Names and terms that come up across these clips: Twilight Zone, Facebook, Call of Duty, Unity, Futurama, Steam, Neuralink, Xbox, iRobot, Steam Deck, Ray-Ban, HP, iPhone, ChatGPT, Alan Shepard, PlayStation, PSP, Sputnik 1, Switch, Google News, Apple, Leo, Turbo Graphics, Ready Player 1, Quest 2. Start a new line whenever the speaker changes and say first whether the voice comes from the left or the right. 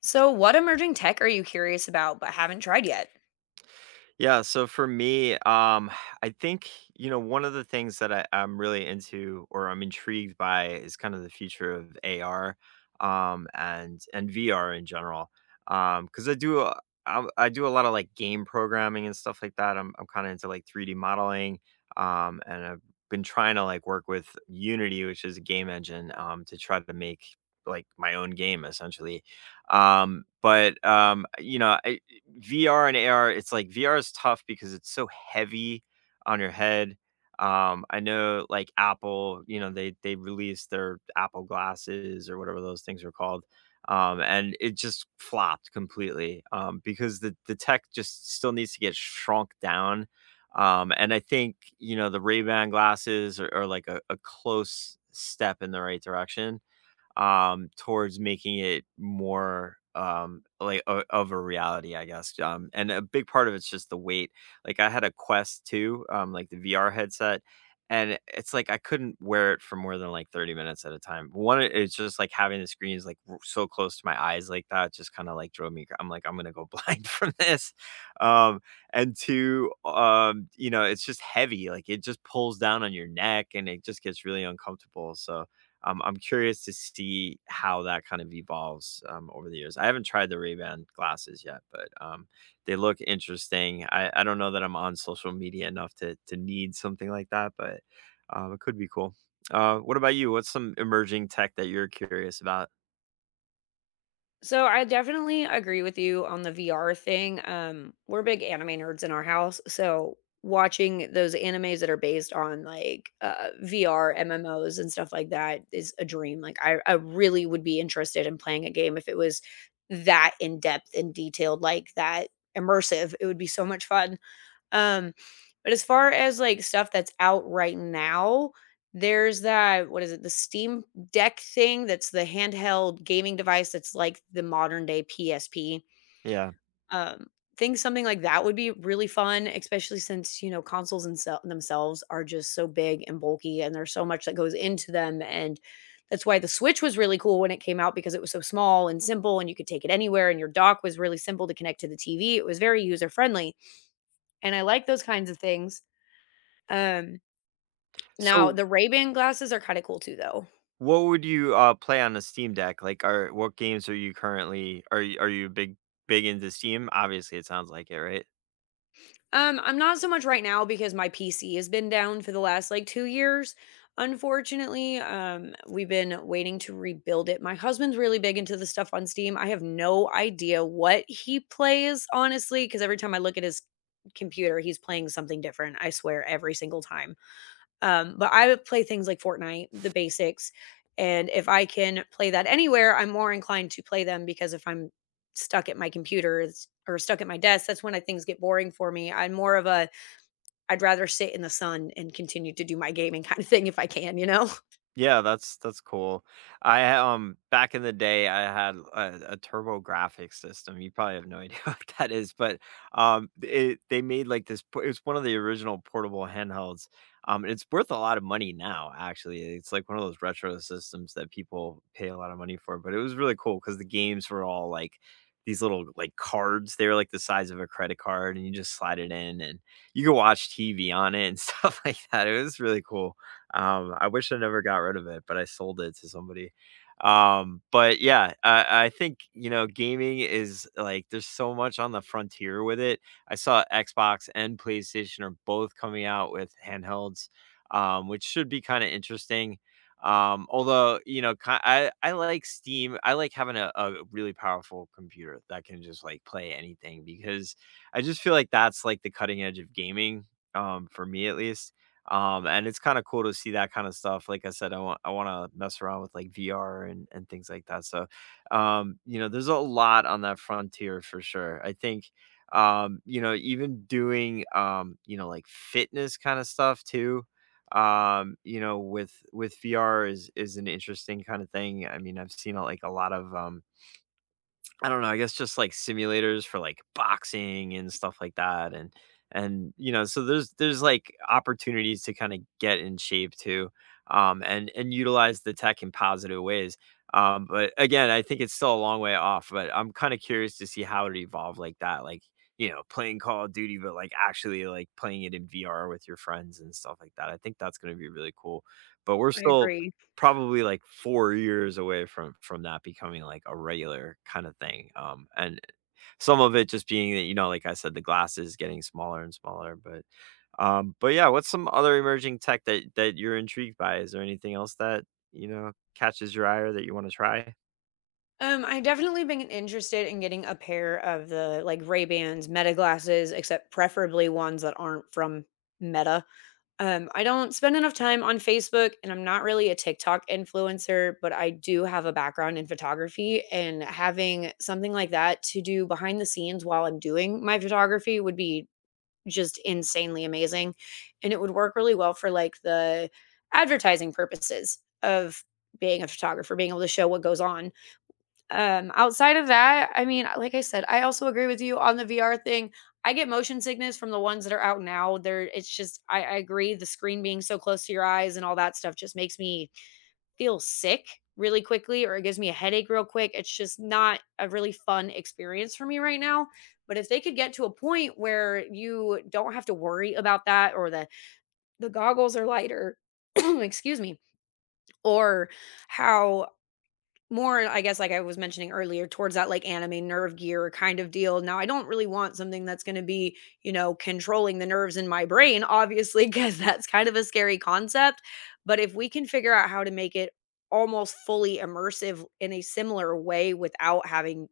left: So, what emerging tech are you curious about but haven't tried yet?
right: Yeah, so for me, I think one of the things that I'm really into or I'm intrigued by is kind of the future of AR and VR in general. Because I do a lot of like game programming and stuff like that. I'm kind of into like 3D modeling, and I've been trying to like work with Unity, which is a game engine, to try to make like my own game essentially. But VR and AR, it's like VR is tough because it's so heavy on your head. I know like Apple, you know, they released their Apple glasses or whatever those things were called. And it just flopped completely because the tech just still needs to get shrunk down. And I think, you know, the Ray-Ban glasses are like a close step in the right direction towards making it more, like, o of a reality, I guess, and a big part of it's just the weight. Like, I had a Quest 2, like, the VR headset, and it's like I couldn't wear it for more than, like, 30 minutes at a time. One, it's just, like, having the screens, like, r so close to my eyes like that just kinda, like, drove me cra I'm like, "I'm gonna go blind from this." Um, and 2, you know, it's just heavy, like, it just pulls down on your neck, and it just gets really uncomfortable, so I'm curious to see how that kind of evolves over the years. I haven't tried the Ray-Ban glasses yet, but they look interesting. I don't know that I'm on social media enough to need something like that, but it could be cool. What about you? What's some emerging tech that you're curious about?
left: So, I definitely agree with you on the VR thing. We're big anime nerds in our house, so watching those animes that are based on like VR MMOs and stuff like that is a dream. Like, I really would be interested in playing a game if it was that in depth and detailed, like that immersive. It would be so much fun. Um, but as far as, like, stuff that's out right now, there's that what is it? The Steam Deck thing that's the handheld gaming device that's like the modern day PSP.
right: Yeah.
left: Um, think something like that would be really fun, especially since, you know, consoles themselves are just so big and bulky, and there's so much that goes into them, and that's why the Switch was really cool when it came out because it was so small and simple, and you could take it anywhere, and your dock was really simple to connect to the TV. It was very user friendly, and I like those kinds of things. Um, Now
right: So,
left: the Ray-Ban glasses are kinda cool too, though.
right: what would you play on a Steam Deck? Like, are what games are you currently? Are you big big into Steam? Obviously, it sounds like it, right?
left: I'm not so much right now because my PC has been down for the last, like, 2 years, unfortunately, we've been waiting to rebuild it. My husband's really big into the stuff on Steam. I have no idea what he plays, honestly, because every time I look at his computer, he's playing something different, I swear, every single time. But I would play things like Fortnite, the basics, and if I can play that anywhere, I'm more inclined to play them because if I'm stuck at my or stuck at my desk, that's when things get boring for me. I'm more of a I'd rather sit in the sun and continue to do my gaming kind of thing if I can, you know.
right: Yeah, that's cool. I, back in the day, I had a Turbo Graphics system. You probably have no idea what that is, but, it they made, like, this po it was one of the original portable handhelds. It's worth a lot of money now, actually. It's like one of those retro systems that people pay a lot of money for, but it was really cool because the games were all, like, these little, like, cards. They were, like, the size of a credit card, and you just slide it in, and you could watch TV on it and stuff like that. It was really cool. I wish I never got rid of it, but I sold it to somebody. I think you know, gaming is like there's so much on the frontier with it. I saw Xbox and PlayStation are both coming out with handhelds, which should be kind of interesting. Although you know, I like Steam. I like having a really powerful computer that can just like play anything because I just feel like that's like the cutting edge of gaming, for me at least. And it's kind of cool to see that kind of stuff. Like I said, I want to mess around with like VR and things like that. So, you know, there's a lot on that frontier for sure. I think even doing like fitness kind of stuff too. You know, with VR is an interesting kind of thing. I mean, I've seen like a lot of I don't know, I guess just like simulators for like boxing and stuff like that and you know, so there's like opportunities to kind of get in shape too, and utilize the tech in positive ways. But again, I think it's still a long way off, but I'm kind of curious to see how it evolve like that, like you know, playing Call of Duty, but like actually like playing it in VR with your friends and stuff like that. I think that's going to be really cool. But we're
left: I
right: still
left: agree.
right: probably like 4 years away from that becoming like a regular kinda thing, and some of it just being that, you know, like I said, the glasses getting smaller and smaller, but, but what's some other emerging tech that you're intrigued by? Is there anything else that, you know, catches your eye or that you wanna try?
left: I definitely been interested in getting a pair of the like Ray Bans, Meta glasses, except preferably ones that aren't from Meta. I don't spend enough time on Facebook and I'm not really a TikTok influencer, but I do have a background in photography and having something like that to do behind the scenes while I'm doing my photography would be just insanely amazing, and it would work really well for like the advertising purposes of being a photographer, being able to show what goes on outside of that. I mean, like I said, I also agree with you on the VR thing. I get motion sickness from the ones that are out now. There, it's just I agree. The screen being so close to your eyes and all that stuff just makes me feel sick really quickly, or it gives me a headache real quick. It's just not a really fun experience for me right now. But if they could get to a point where you don't have to worry about that, or the goggles are lighter, excuse me, or how more I guess like I was mentioning earlier towards that like anime nerve gear kind of deal. Now I don't really want something that's going to be, you know, controlling the nerves in my brain, obviously, because that's kind of a scary concept. But if we can figure out how to make it almost fully immersive in a similar way without having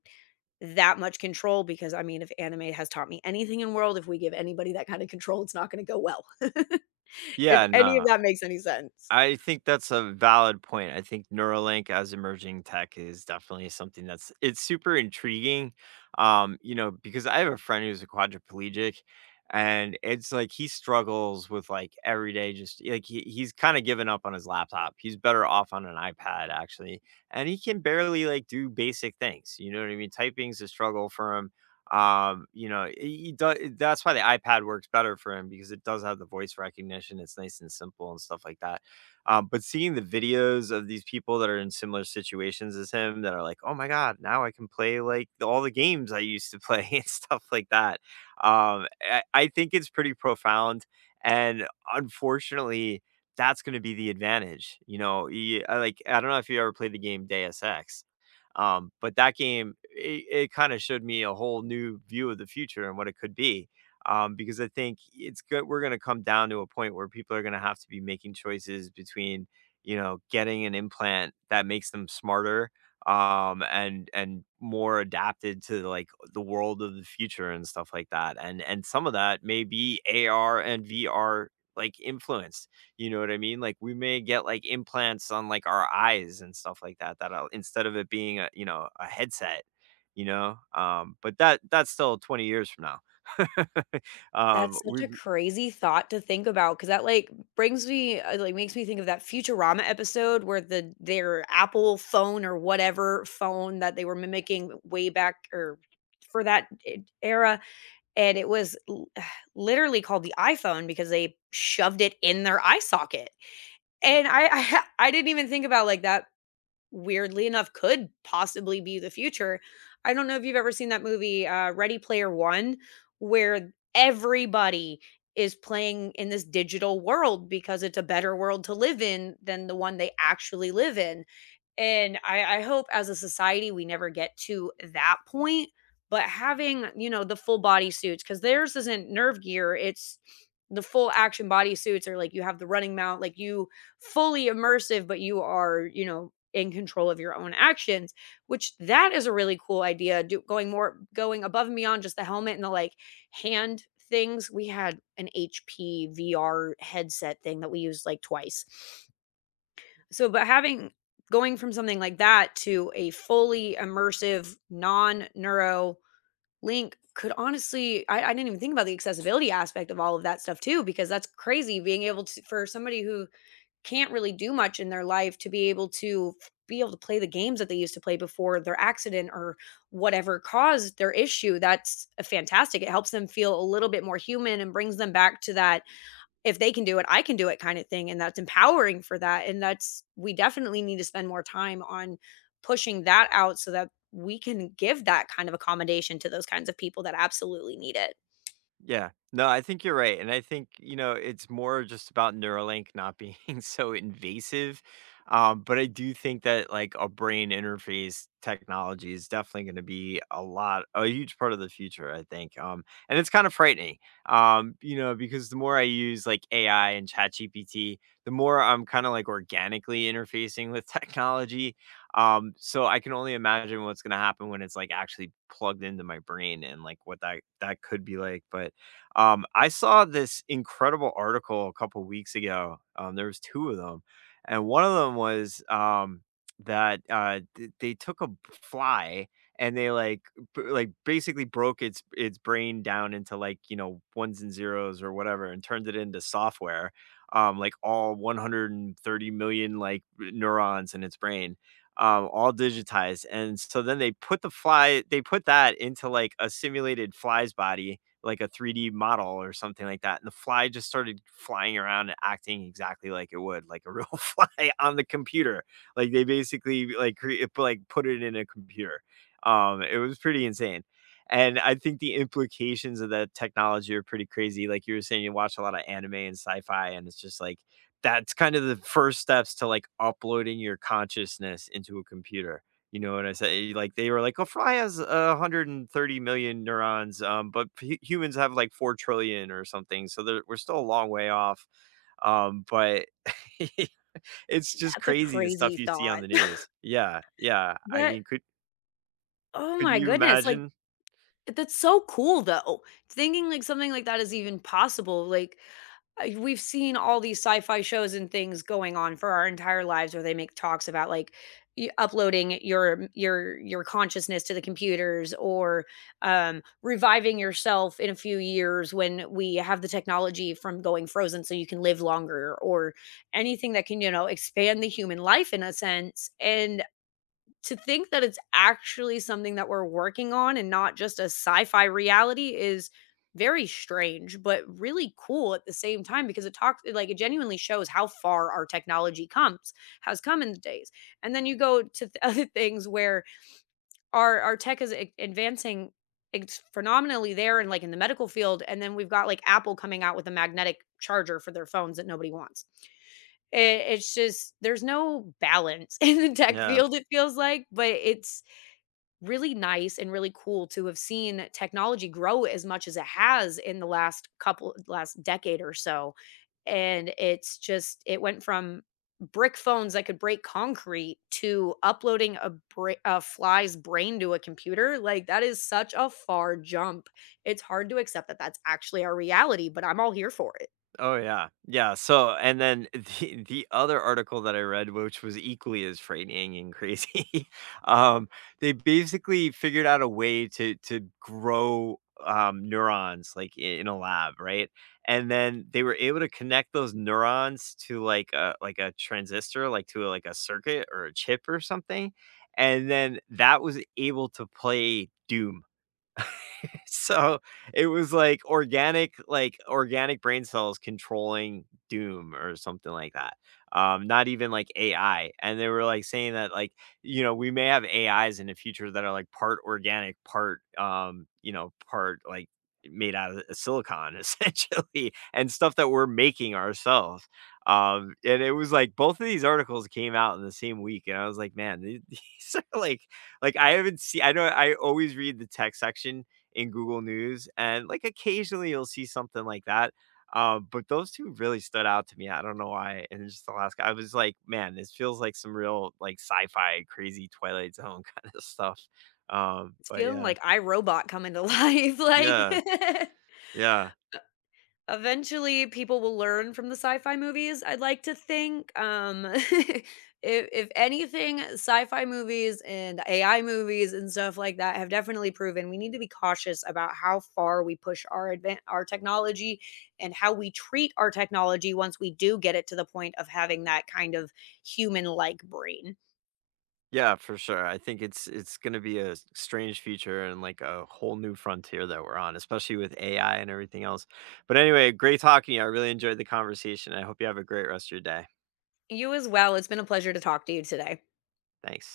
left: that much control, because I mean if anime has taught me anything in world, if we give anybody that kind of control it's not going to go well, if
right: Yeah,
left: any
right: no.
left: of that makes any sense.
right: I think that's a valid point. I think Neuralink as emerging tech is definitely something that's it's super intriguing. You know, because I have a friend who's a quadriplegic and it's like he struggles with like every day just like he's kind of given up on his laptop. He's better off on an iPad actually. And he can barely like do basic things. You know what I mean? Typing's a struggle for him. You know, he does, that's why the iPad works better for him because it does have the voice recognition. It's nice and simple and stuff like that but seeing the videos of these people that are in similar situations as him that are like, "Oh my god, now I can play like all the games I used to play and stuff like that." I think it's pretty profound, and unfortunately, that's going to be the advantage. You know, I like I don't know if you ever played the game Deus Ex, but that game it kind of showed me a whole new view of the future and what it could be because I think it's good. We're going to come down to a point where people are going to have to be making choices between, you know, getting an implant that makes them smarter and more adapted to like the world of the future and stuff like that and some of that may be AR and VR like influenced you know what I mean like we may get like implants on like our eyes and stuff like that that instead of it being a you know a headset you know but that's still 20 years from now
left: That's such
right: we've
left: a crazy thought to think about, 'cause that, like, brings me like, makes me think of that Futurama episode where the their Apple phone or whatever phone that they were mimicking way back or for that e era, and it was l literally called the iPhone because they shoved it in their eye socket, and I I ha I didn't even think about like that weirdly enough could possibly be the future. I don't know if you've ever seen that movie Ready Player 1, where everybody is playing in this digital world because it's a better world to live in than the one they actually live in. And I hope as a society we never get to that point. But having, you know, the full body suits, because theirs isn't nerve gear, it's the full action body suits, or like you have the running mount, like you fully immersive, but you are, you know, in control of your own actions, which that is a really cool idea. Going more going above and beyond just the helmet and the like hand things. We had an HP VR headset thing that we used like twice, so, but having going from something like that to a fully immersive non-neuro link could honestly I didn't even think about the accessibility aspect of all of that stuff too, because that's crazy, being able to for somebody who can't really do much in their life to be able to be able to play the games that they used to play before their accident or whatever caused their issue. That's fantastic. It helps them feel a little bit more human and brings them back to that if they can do it, I can do it kind of thing. And that's empowering for that. And that's, we definitely need to spend more time on pushing that out so that we can give that kind of accommodation to those kinds of people that absolutely need it.
right: Yeah. No, I think you're right. And I think, you know, it's more just about Neuralink not being so invasive. But I do think that like a brain interface technology is definitely going to be a lot, a huge part of the future, I think. And it's kind of frightening, you know, because the more I use like AI and ChatGPT, the more I'm kind of like organically interfacing with technology. So I can only imagine what's going to happen when it's like actually plugged into my brain and like what that could be like. But I saw this incredible article a couple weeks ago. There was 2 of them, and one of them was, that, th they took a b fly and they, like, b like, basically broke its brain down into, like, you know, ones and zeros or whatever and turned it into software, like, all 130,000,000, like, neurons in its brain, all digitized, and so then they put that into, like, a simulated fly's body like a 3D model or something like that, and the fly just started flying around and acting exactly like it would, like a real fly on the computer. Like they basically like put it in a computer. It was pretty insane. And I think the implications of that technology are pretty crazy. Like you were saying, you watch a lot of anime and sci-fi, and it's just like that's kind of the first steps to like uploading your consciousness into a computer. You know what I say? Like, they were like, "A fly has, 130,000,000 neurons, but hu humans have, like, 4,000,000,000,000 or something, so there we're still a long way off." But it's just
left: That's a
right: crazy the
left: crazy
right: stuff you see on
left: thought.
right: the news. Yeah, yeah. I
left: That
right: mean,
left: Oh
right: could
left: my
right: you
left: goodness, like
right: imagine?
left: that's so cool though. Thinking like something like that is even possible. Like we've seen all these sci-fi shows and things going on for our entire lives where they make talks about like uploading your consciousness to the computers, or reviving yourself in a few years when we have the technology from going frozen so you can live longer, or anything that can, you know, expand the human life in a sense. And to think that it's actually something that we're working on and not just a sci-fi reality is very strange but really cool at the same time, because it talks like it genuinely shows how far our technology comes has come in the days. And then you go to other things where our tech is advancing. It's phenomenally there and like in the medical field, and then we've got like Apple coming out with a magnetic charger for their phones that nobody wants it. It's just there's no balance in the tech
right: Yeah.
left: field it feels like, but it's really nice and really cool to have seen technology grow as much as it has in the last couple last decade or so. And it's just it went from brick phones that could break concrete to uploading a fly's brain to a computer. Like that is such a far jump. It's hard to accept that that's actually our reality, but I'm all here for it.
right: Oh yeah. Yeah, so and then the other article that I read, which was equally as frightening and crazy, um, they basically figured out a way to grow, neurons, like, I in a lab, right? And then they were able to connect those neurons to, like a transistor, like, to, like, a circuit or a chip or something, and then that was able to play Doom. So, it was like, organic brain cells controlling doom or something like that. Not even like AI, and they were, like, saying that, like, you know, we may have AIs in the future that are, like, part organic, part, you know, part, like, made out of silicon essentially, and stuff that we're making ourselves. And it was like both of these articles came out in the same week, and I was like, "Man, the these are like, I haven't seen. I know I always read the tech section in Google News, and, like, occasionally you'll see something like that, but those 2 really stood out to me, I don't know why, and just Alaska, I was like, "Man, this feels like some real, like, sci-fi, crazy Twilight Zone kinda stuff,"
left: It's
right: but
left: feeling
right: yeah.
left: like iRobot coming to life, like
right: Yeah, yeah,
left: eventually people will learn from the sci-fi movies, I'd like to think, if anything, sci-fi movies and AI movies and stuff like that have definitely proven we need to be cautious about how far we push our technology, and how we treat our technology once we do get it to the point of having that kind of human-like brain.
right: yeah, for sure, I think it's gonna be a s strange future and, like, a whole new frontier that we're on, especially with AI and everything else, but anyway, great talking to you, I really enjoyed the conversation, I hope you have a great rest of your day.
left: You as well, it's been a pleasure to talk to you today.
right: Thanks.